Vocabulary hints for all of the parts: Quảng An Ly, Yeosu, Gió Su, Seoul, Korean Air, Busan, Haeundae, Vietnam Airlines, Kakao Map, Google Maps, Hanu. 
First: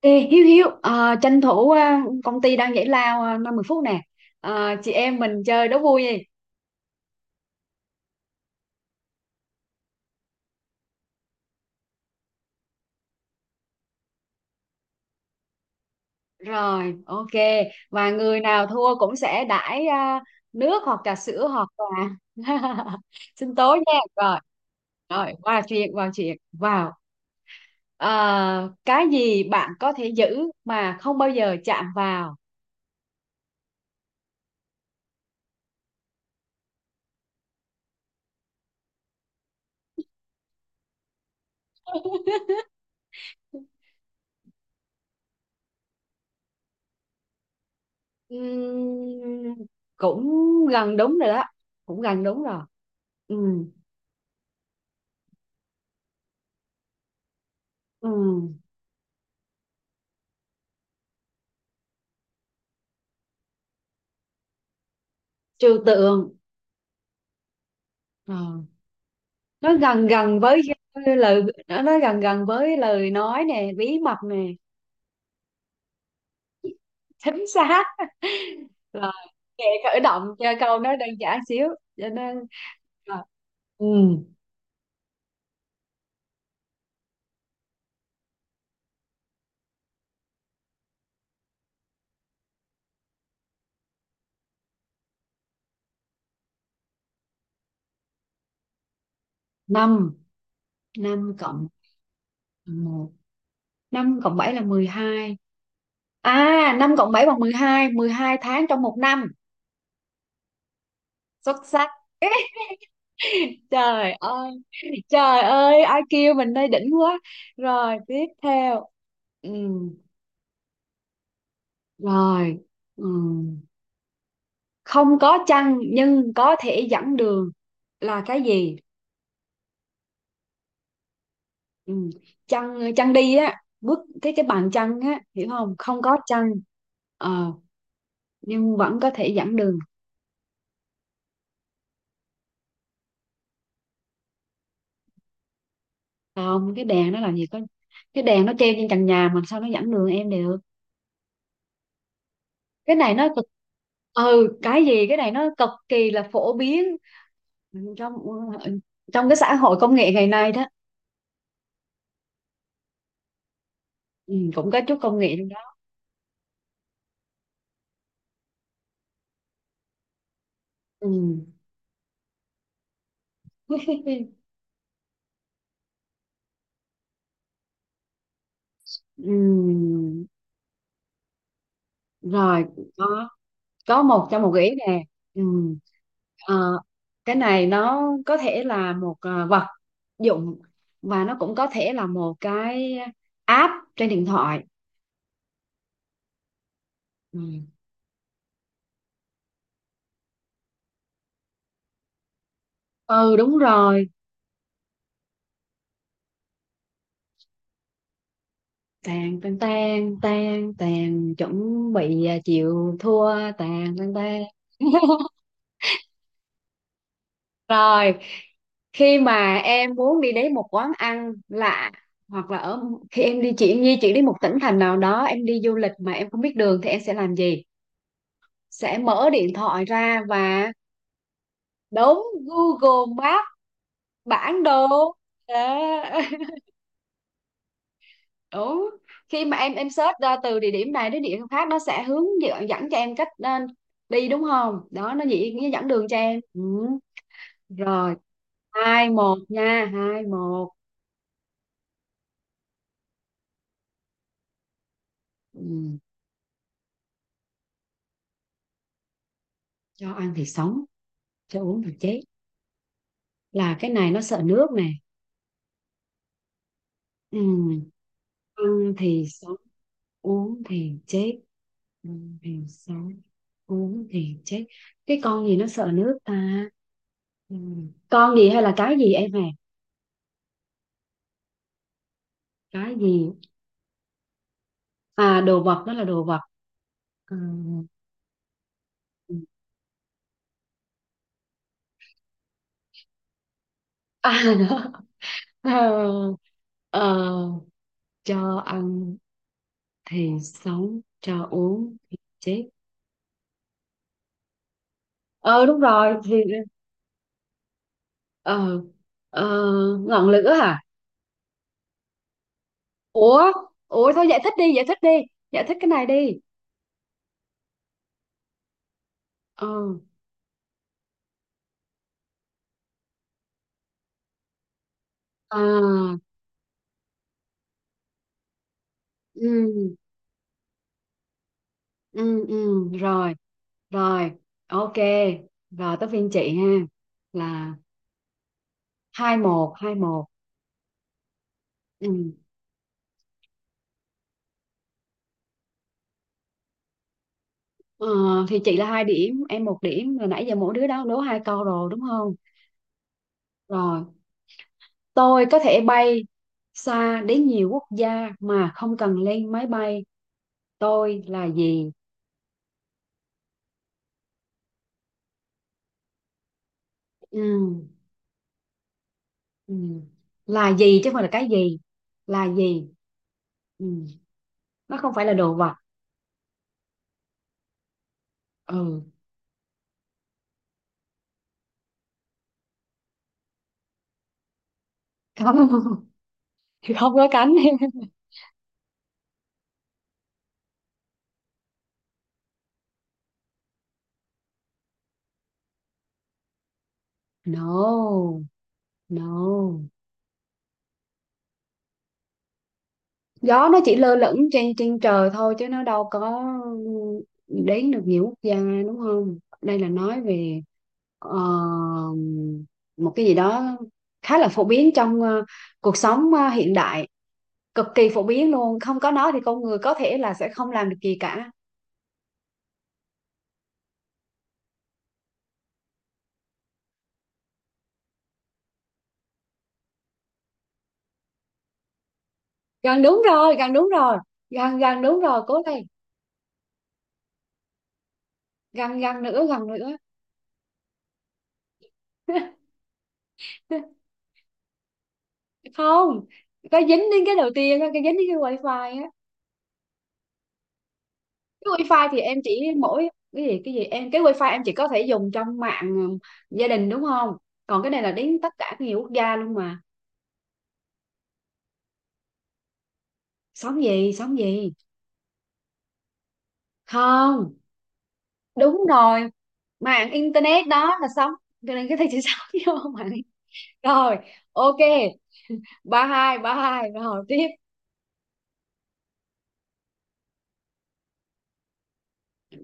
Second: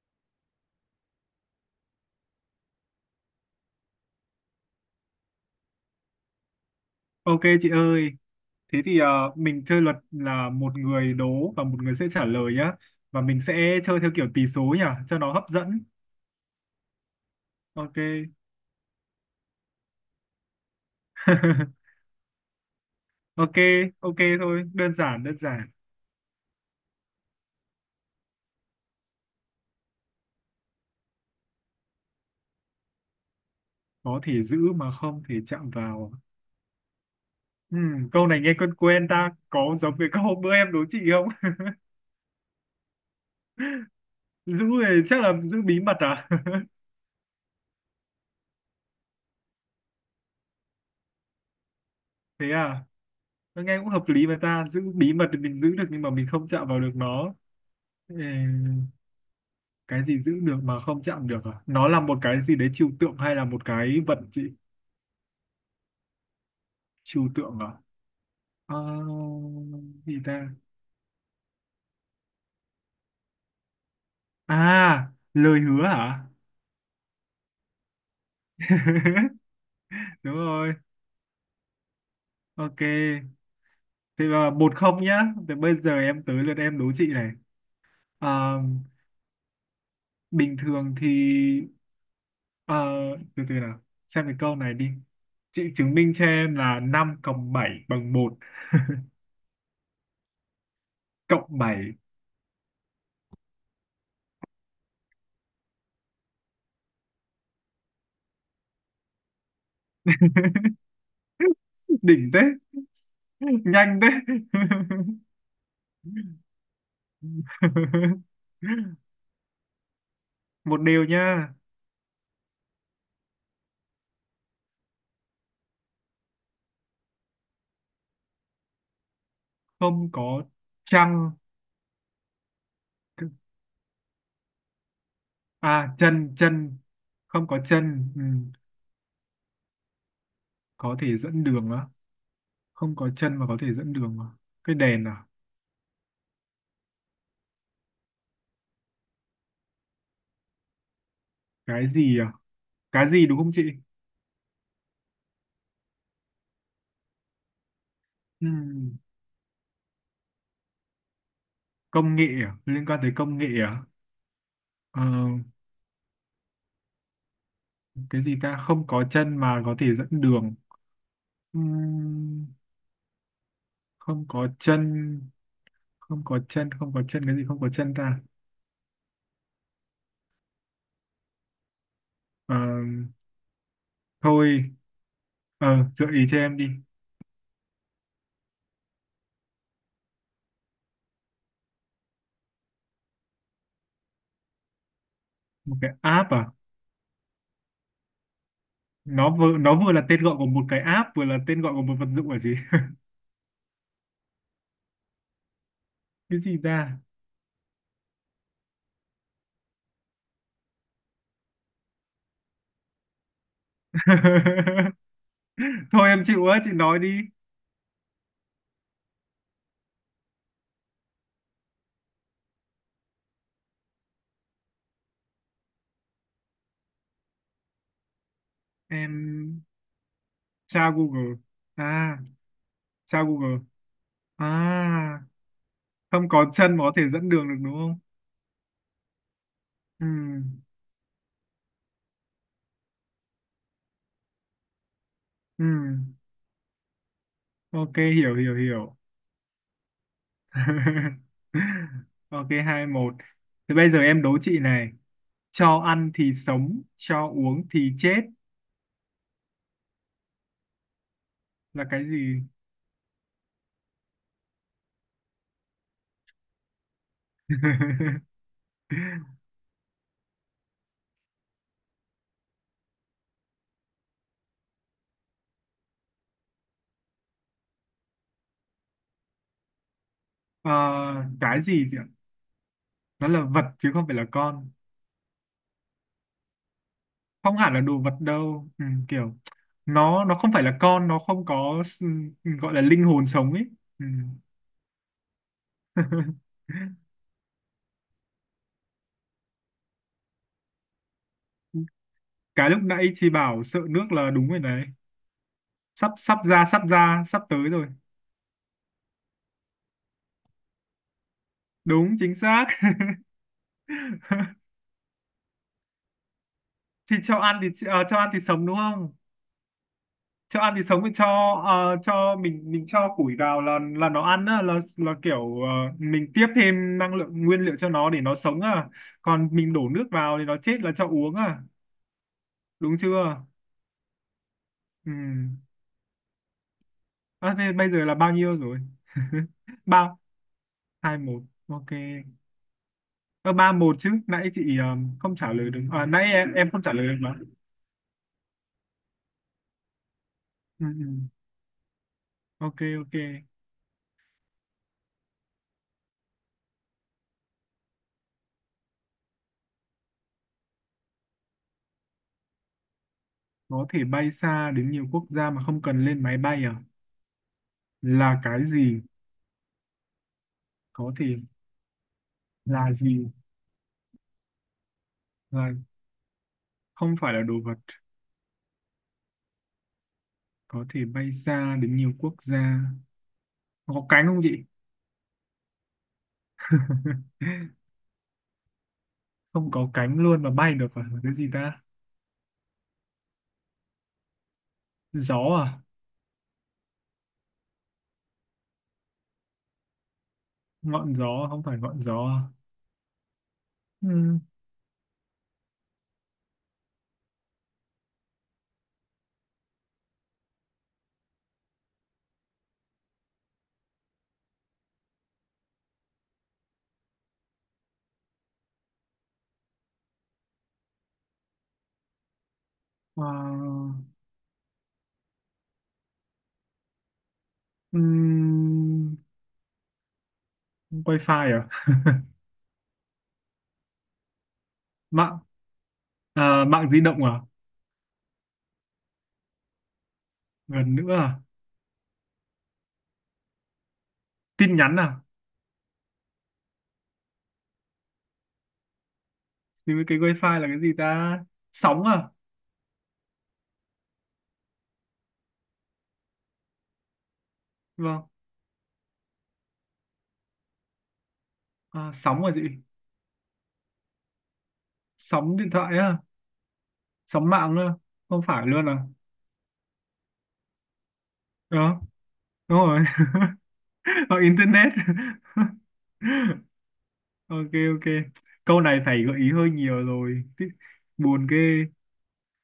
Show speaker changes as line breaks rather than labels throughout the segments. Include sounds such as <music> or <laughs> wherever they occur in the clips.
Ê, Hiếu Hiếu à, tranh thủ công ty đang giải lao 5-10 phút nè. Chị em mình chơi đố vui đi.
Ok chị ơi, thế thì mình chơi luật là một người đố và một người sẽ trả lời nhá. Và mình sẽ chơi theo kiểu tỷ số nhỉ, cho nó hấp dẫn.
Rồi, ok. Và
Ok.
người nào thua cũng sẽ đãi nước hoặc trà sữa hoặc
<laughs>
là <laughs> sinh
Ok,
tố nha.
ok
Rồi
thôi, đơn giản,
rồi,
đơn
qua
giản.
chuyện vào. Cái gì bạn có thể giữ mà không bao giờ chạm vào?
Có thể giữ mà không thể chạm vào. Câu này nghe quen quen ta, có giống với các hôm bữa em đố chị không? <laughs> Giữ thì chắc là giữ bí mật à?
Ừm, cũng gần đúng rồi đó, cũng gần
<laughs>
đúng
Thế
rồi.
à, nó
Ừm,
nghe cũng hợp lý mà ta, giữ bí mật thì mình giữ được nhưng mà mình không chạm vào được nó. Ừ.
ừm,
Cái gì giữ được mà không chạm được? À, nó là một cái gì đấy trừu tượng hay là một cái vật chị?
trừu tượng.
Trừu tượng à?
Ờ.
Ờ,
Nó gần
gì ta?
gần với lời nó gần gần với lời nói nè, bí mật nè.
À, lời hứa hả?
Chính xác. Rồi,
<laughs>
kệ, khởi động
Đúng
cho
rồi.
câu nó đơn giản xíu, cho nên
Ok,
là ừ,
thế là một không nhá. Thế bây giờ em tới lượt em đố chị này. Ờ, bình thường thì ờ, từ từ nào, xem cái câu này đi. Chị chứng minh cho em là 5 cộng bảy bằng một. <laughs>
năm. năm
Cộng
cộng
bảy.
một, năm cộng bảy là 12. À, năm cộng bảy bằng mười hai, 12 tháng trong một năm.
<laughs>
Xuất sắc.
Đỉnh thế. Nhanh thế.
Trời ơi, trời ơi, ai kêu mình đây, đỉnh quá. Rồi
<laughs>
tiếp
<laughs>
theo. ừ,
Một điều nha.
Rồi. Ừ. Không có chăn nhưng có thể dẫn đường là cái gì?
Không có trăng?
Ừ. Chăn, chăn đi á, bước cái bàn chăn á, hiểu không,
À,
không có
chân
chăn.
chân. Không
Ờ,
có chân. Ừ.
nhưng vẫn có thể dẫn đường.
Có thể dẫn đường á? Không có chân mà có thể dẫn đường à? Cái đèn à?
Không, cái đèn nó làm gì có, cái đèn nó treo trên trần nhà mà sao nó dẫn đường em được.
Cái gì à?
Cái
Cái
này
gì
nó
đúng
cực.
không chị?
Ừ, cái gì, cái này nó cực kỳ là phổ biến trong
Ừ.
trong cái xã hội công nghệ ngày nay đó.
Công nghệ à? Liên quan tới công nghệ à?
Ừ, cũng có chút
Ờ,
công nghệ trong đó.
cái gì ta, không có chân mà có thể dẫn đường.
ừ.
Ừ. Không
<laughs>
có chân. Không có chân không có chân, cái gì không có chân ta?
ừ.
Ờ,
Rồi, có có một gợi
thôi.
ý nè. Ừ.
Ờ, gợi ý cho em đi.
Ờ, cái này nó có thể là một vật dụng, và nó cũng có thể là một cái app trên điện thoại.
Một cái app à?
ừ,
Nó vừa là tên gọi của một cái app, vừa là tên gọi của một vật dụng là gì? <laughs>
ừ đúng rồi.
Cái gì ra?
Tàn tàn tàn tàn tàn, chuẩn bị chịu thua. Tàn tàn tàn.
<laughs>
<laughs>
Thôi em chịu á, chị nói đi.
Rồi, khi mà em muốn đi đến một quán ăn lạ, hoặc là ở khi em đi, chị di chuyển đến một tỉnh thành nào đó, em đi du lịch mà em không biết đường thì em sẽ làm gì? Sẽ mở điện
Em
thoại ra và
tra Google.
đóng
À,
Google
tra
Maps,
Google.
bản đồ
À,
đó.
không có
<laughs>
chân mà có thể dẫn đường được đúng không?
Đúng, khi mà em
Ừ,
search ra từ địa điểm này đến địa điểm khác, nó sẽ hướng dẫn, dẫn cho em cách đi đúng không đó, nó chỉ, nó dẫn
ừ.
đường cho em. Ừ.
Ok,
Rồi,
hiểu hiểu hiểu.
2-1 nha, 2-1.
<laughs> Ok, hai một. Thế bây giờ em đố chị này.
Ừ.
Cho ăn thì sống, cho uống thì chết
Cho ăn thì sống, cho uống
là
thì
cái
chết,
gì?
là cái này nó sợ nước nè. Ừ.
<laughs>
Ăn thì sống, uống thì chết, ăn thì sống, uống thì chết. Cái con gì nó sợ nước ta? Ừ. Con gì hay là cái gì em à?
Ờ, cái gì chị ạ?
Cái
Nó
gì?
là vật chứ không phải là con.
À, đồ vật đó, là đồ vật. Ừ.
Không hẳn là đồ vật đâu. Ừ, kiểu nó không phải là con, nó không có gọi là linh hồn sống ấy. Ừ.
<laughs> À đó. Ờ,
<laughs>
ờ, cho ăn thì sống, cho uống thì chết.
Cái lúc nãy chị bảo sợ nước là đúng rồi đấy.
Ờ đúng
Sắp
rồi thì
sắp ra, sắp ra, sắp tới rồi.
ờ ờ, ngọn lửa hả?
Đúng, chính xác. <laughs>
Ủa, ủa thôi giải thích đi, giải thích đi. Giải thích cái này đi.
Thì cho ăn thì sống đúng không?
Ờ.
Cho ăn thì sống thì cho mình cho củi vào là nó ăn á, là kiểu
À,
mình tiếp thêm năng lượng nguyên liệu cho nó để nó sống à, còn mình đổ
ừ,
nước vào thì nó chết là cho uống à.
ừ,
Đúng
rồi.
chưa?
Rồi, ok.
Ừ.
Rồi tới phiên chị ha.
À, thế
Là
bây giờ là bao nhiêu rồi?
hai
<laughs>
một, hai
Ba
một.
hai một, ok.
Ừ.
Ờ, ba một chứ, nãy chị không trả lời được à, nãy em không trả lời được mà.
Ờ, thì chị là 2 điểm, em 1 điểm. Rồi nãy giờ mỗi đứa
Ừ,
đó
ừ.
đố 2 câu rồi đúng không?
Ok ok.
Rồi, tôi có thể bay xa đến nhiều quốc gia mà không cần lên máy bay. Tôi là gì?
Có thể bay xa đến nhiều quốc gia mà không cần lên máy bay à?
Ừ.
Là cái gì?
Ừ. Là gì chứ
Có
không phải là
thể.
cái gì? Là gì?
Là gì?
Ừ. Nó không phải là đồ vật.
Là. Không phải là đồ vật.
Ừ.
Có thể bay xa đến nhiều quốc gia. Nó có cánh không chị?
Không, <laughs> không có
<laughs>
cánh. <laughs>
Không có cánh luôn mà bay được à? Là cái gì ta? Gió à?
No, no.
Ngọn gió, không phải ngọn gió à?
Gió nó chỉ lơ lửng
Ừm,
trên trên trời thôi chứ nó đâu có đến được nhiều quốc gia, đúng không, đây là nói về ờ, một cái gì đó khá là phổ biến trong cuộc sống hiện đại, cực kỳ phổ biến luôn, không có nó thì con người có thể là sẽ không làm được gì cả.
à, ừm, wifi à?
Gần đúng rồi, gần đúng rồi, gần gần đúng
Mạng
rồi, cố lên.
à? Mạng di động à?
Gần gần nữa, gần nữa.
Gần nữa à?
<laughs>
Tin nhắn à?
Không, có dính đến cái đầu tiên á, cái dính đến cái wifi á.
Thì cái wifi là cái gì ta?
Cái
Sóng
wifi thì
à?
em chỉ mỗi, cái gì, cái gì em, cái wifi em chỉ có thể dùng trong mạng, ừ, gia đình đúng không, còn cái này là
Vâng.
đến tất cả nhiều quốc gia luôn mà.
À, sóng à chị?
Sóng gì, sóng gì?
Sóng điện thoại á? Sóng
Không.
mạng á? Không phải
Đúng
luôn à?
rồi, mạng internet đó là sóng, cho nên cái
Đó,
này chỉ <laughs> sóng,
đúng
vô
rồi.
mạng. Rồi,
<laughs> Hoặc
ok,
internet.
ba hai, ba
<laughs>
hai rồi tiếp.
Ok ok. Câu này phải gợi ý hơi nhiều rồi. Buồn ghê.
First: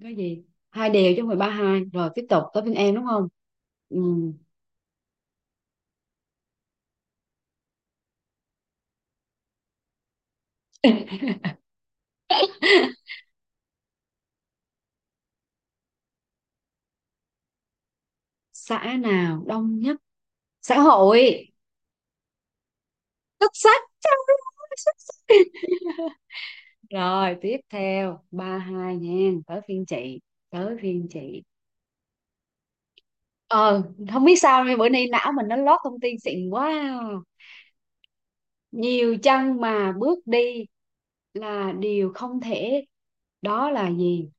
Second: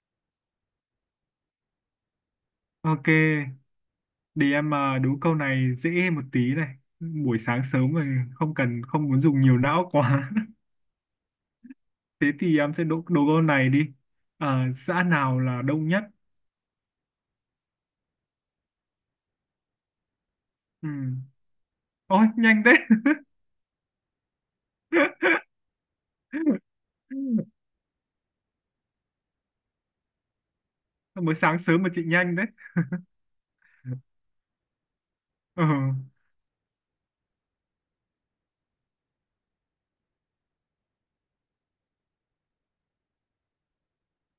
Cái gì, hai đều chứ không phải 3-2, rồi tiếp tục tới bên em đúng
Ok.
không. Ừ.
Để em mà đố câu này dễ một tí này. Buổi sáng sớm rồi, không cần không muốn dùng nhiều não quá. <laughs>
<laughs>
Thế thì em sẽ đố câu này đi. À, xã nào là đông nhất?
Xã nào đông nhất? Xã
Ừ.
hội.
Ôi nhanh thế.
Xuất sắc, trời ơi, xuất sắc.
<laughs>
Rồi tiếp theo, 3-2 nha, tới phiên chị, tới phiên
Mới
chị.
sáng sớm mà chị nhanh đấy.
Ờ, không biết sao nay, bữa nay não mình nó
Ờ,
lót thông tin xịn quá. Nhiều chân mà bước đi là điều không thể, đó là gì?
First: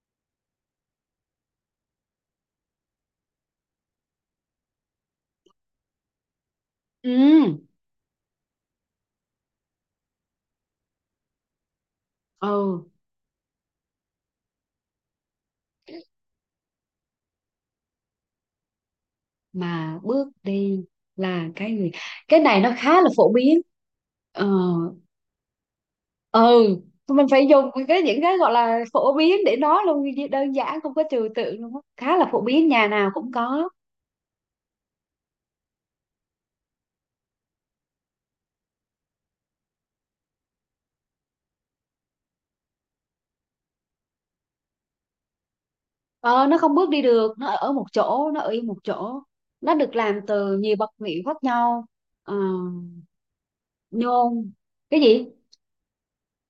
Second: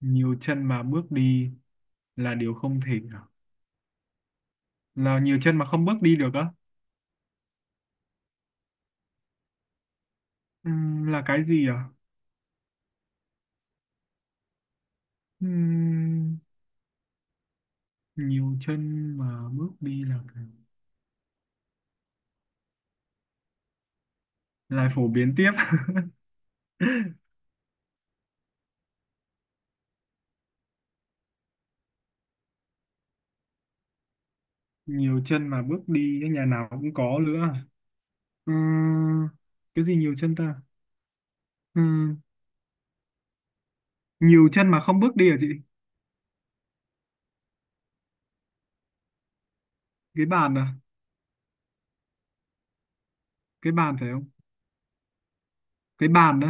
nhiều chân mà bước đi là điều không thể à? Là nhiều chân mà không bước đi được á?
ừ
Là cái gì à?
ừ
Ừm, nhiều chân mà bước
mà
đi là
bước đi là cái gì, cái này nó khá là phổ biến. ờ
lại phổ biến tiếp. <laughs>
ừ, mình phải dùng cái, những cái gọi là phổ biến để nói luôn, đơn giản không có trừu tượng luôn á, khá là phổ biến, nhà nào cũng có.
Nhiều chân mà bước đi, cái nhà nào cũng có nữa. Ừm, cái gì nhiều chân ta? Ừm, nhiều chân mà không bước đi à chị?
Ờ, nó không bước đi được, nó ở một chỗ, nó ở yên một chỗ. Nó được làm
Cái bàn
từ
à?
nhiều vật liệu khác nhau. Ờ,
Cái bàn phải không?
nhôm, cái gì?
Cái bàn đó.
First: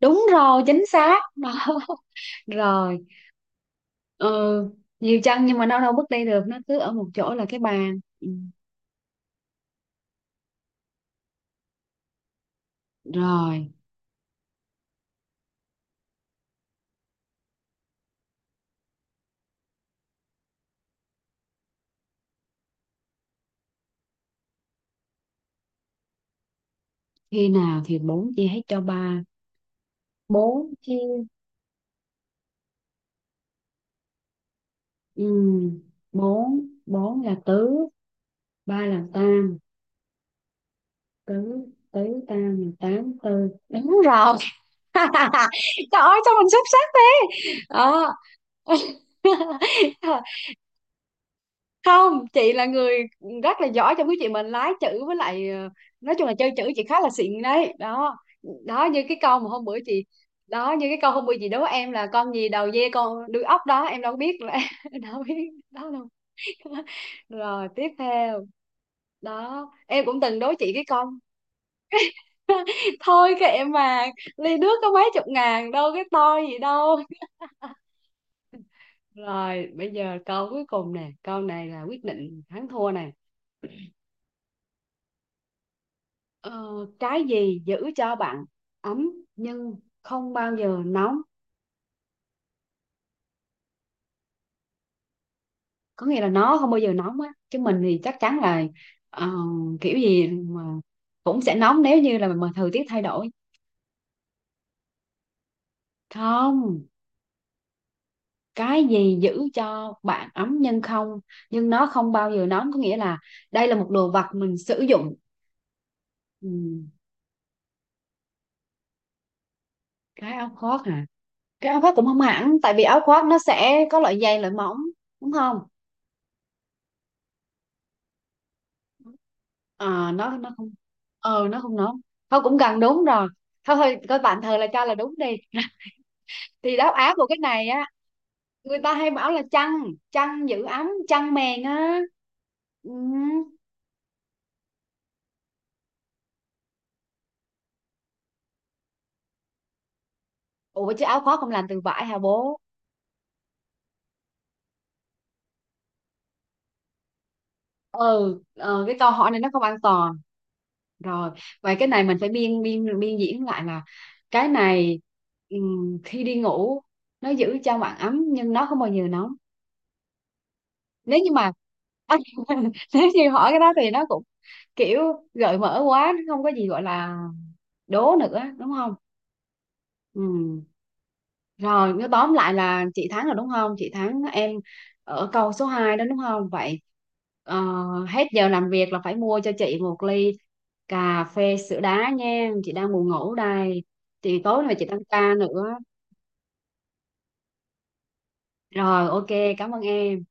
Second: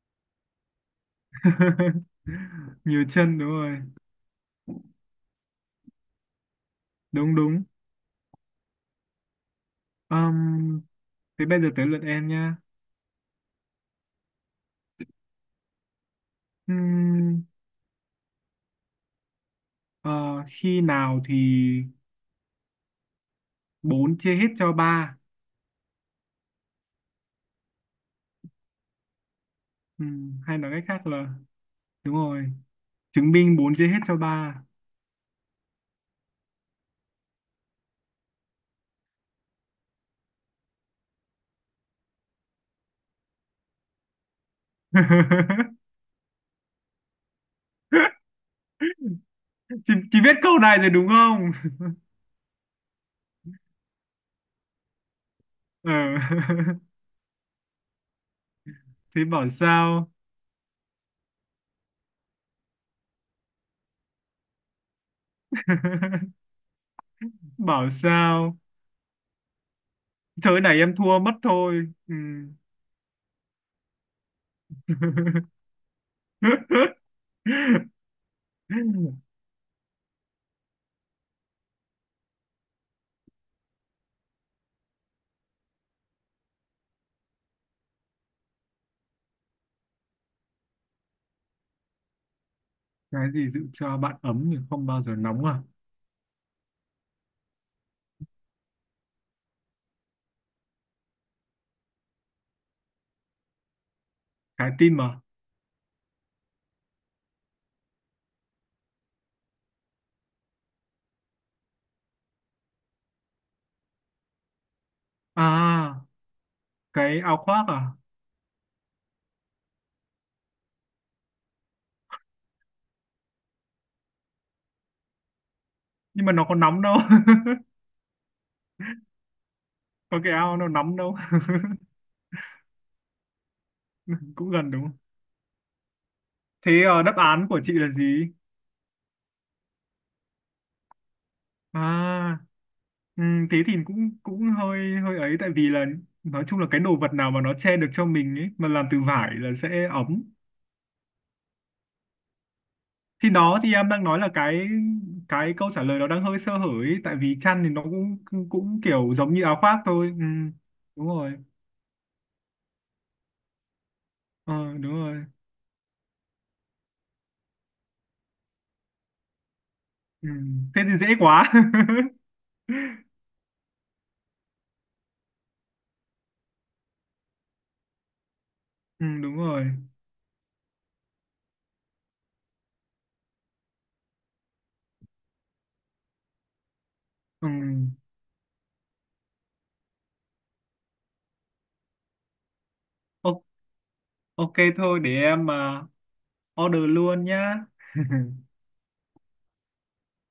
Đúng rồi, chính xác. Đó. <laughs>
<laughs>
Rồi,
Nhiều chân đúng rồi.
ừ, nhiều chân nhưng mà nó đâu bước đi được, nó cứ ở một chỗ,
Đúng
là cái
đúng.
bàn. Ừ.
Ừm, thế bây giờ tới lượt em nha.
Rồi,
Ừm, ờ, khi nào thì bốn chia hết cho ba?
khi nào thì bốn chia hết cho ba?
Hay nói
Bốn
cách khác
chia,
là, đúng rồi, chứng minh 4 chia hết cho ba.
ừ, bốn, bốn là tứ, ba là tam, tứ, tứ tam là tám, tư. Đúng rồi.
<laughs>
Trời ơi sao mình xuất sắc thế đó.
Chị biết
<laughs>
câu này rồi đúng không?
Không, chị là người rất là giỏi trong cái chuyện mình lái chữ với lại
Ờ.
nói chung là chơi chữ, chị khá là xịn đấy đó. Đó như
<laughs>
cái
Thế
câu mà
bảo
hôm bữa chị
sao.
Đó, như cái câu hôm bữa chị đố em là con gì đầu dê con đuôi ốc đó, em đâu biết là <laughs> đâu biết đó đâu.
<laughs>
<laughs> Rồi tiếp
Bảo
theo,
sao,
đó, em cũng từng
thế
đố chị
này
cái
em
con.
thua mất thôi. Ừ.
<laughs> Thôi kệ mà, ly nước có mấy chục
<laughs>
ngàn đâu, cái to gì đâu. Rồi, bây giờ câu cuối cùng nè, câu này là quyết định thắng thua nè. Ờ, cái gì giữ cho bạn ấm nhưng không bao giờ nóng?
Cái gì giữ cho bạn ấm nhưng không bao giờ nóng à?
Có nghĩa là nó không bao giờ nóng á, chứ mình thì chắc chắn là ờ, kiểu gì mà cũng sẽ nóng nếu như là mà thời tiết thay đổi.
Trái tim à?
Không, cái gì giữ cho bạn ấm nhưng không, nhưng nó không bao giờ nóng, có nghĩa là đây là một đồ vật mình sử dụng.
À,
Ừ,
cái áo khoác à?
cái áo khoác hả? Cái áo khoác cũng không hẳn, tại vì áo khoác nó sẽ có loại dày loại mỏng, đúng không.
Nhưng mà nó có nóng đâu. <laughs>
Ờ,
Có cái
nó
áo
không,
nó nóng đâu.
ờ nó không nó thôi cũng gần đúng rồi, thôi thôi coi
<laughs>
tạm
Cũng
thời là
gần đúng
cho là
không?
đúng đi. <laughs> Thì
Thế
đáp án
đáp
của cái
án của
này
chị
á,
là gì?
người ta hay bảo là chăn, chăn giữ ấm, chăn mền á.
À.
Ừ.
Ừ, thế thì cũng cũng hơi hơi ấy, tại vì là nói chung là cái đồ vật nào mà nó che được cho mình ấy mà làm từ vải là sẽ ấm.
Ủa chứ áo khoác không làm từ vải hả bố.
Thì đó thì em đang nói là cái câu trả lời nó đang hơi sơ hở ấy, tại vì chăn thì nó cũng
Ừ
cũng, cũng
ờ, cái câu
kiểu
hỏi
giống
này
như
nó
áo
không an
khoác
toàn.
thôi. Ừ, đúng
Rồi,
rồi.
vậy cái này mình phải biên biên biên diễn lại là, cái
Ờ đúng
này,
rồi.
khi đi ngủ nó giữ cho bạn ấm nhưng nó không bao giờ nóng.
Ừ. Thế thì dễ
Nếu như mà
quá. <laughs>
<laughs> nếu như hỏi cái đó thì nó cũng kiểu gợi mở quá, nó không có gì gọi là đố nữa đúng không.
Ừ, đúng rồi.
Ừ. Rồi, nếu tóm lại là chị thắng rồi đúng không? Chị thắng em ở câu số 2 đó đúng không? Vậy
Ừ.
ờ, hết giờ làm việc là phải mua cho chị một ly cà phê sữa đá nha. Chị đang buồn ngủ
O-
đây. Chị
ok
tối nay chị
thôi,
tăng
để
ca
em
nữa.
mà order luôn nhá. <laughs>
Rồi, ok, cảm ơn em.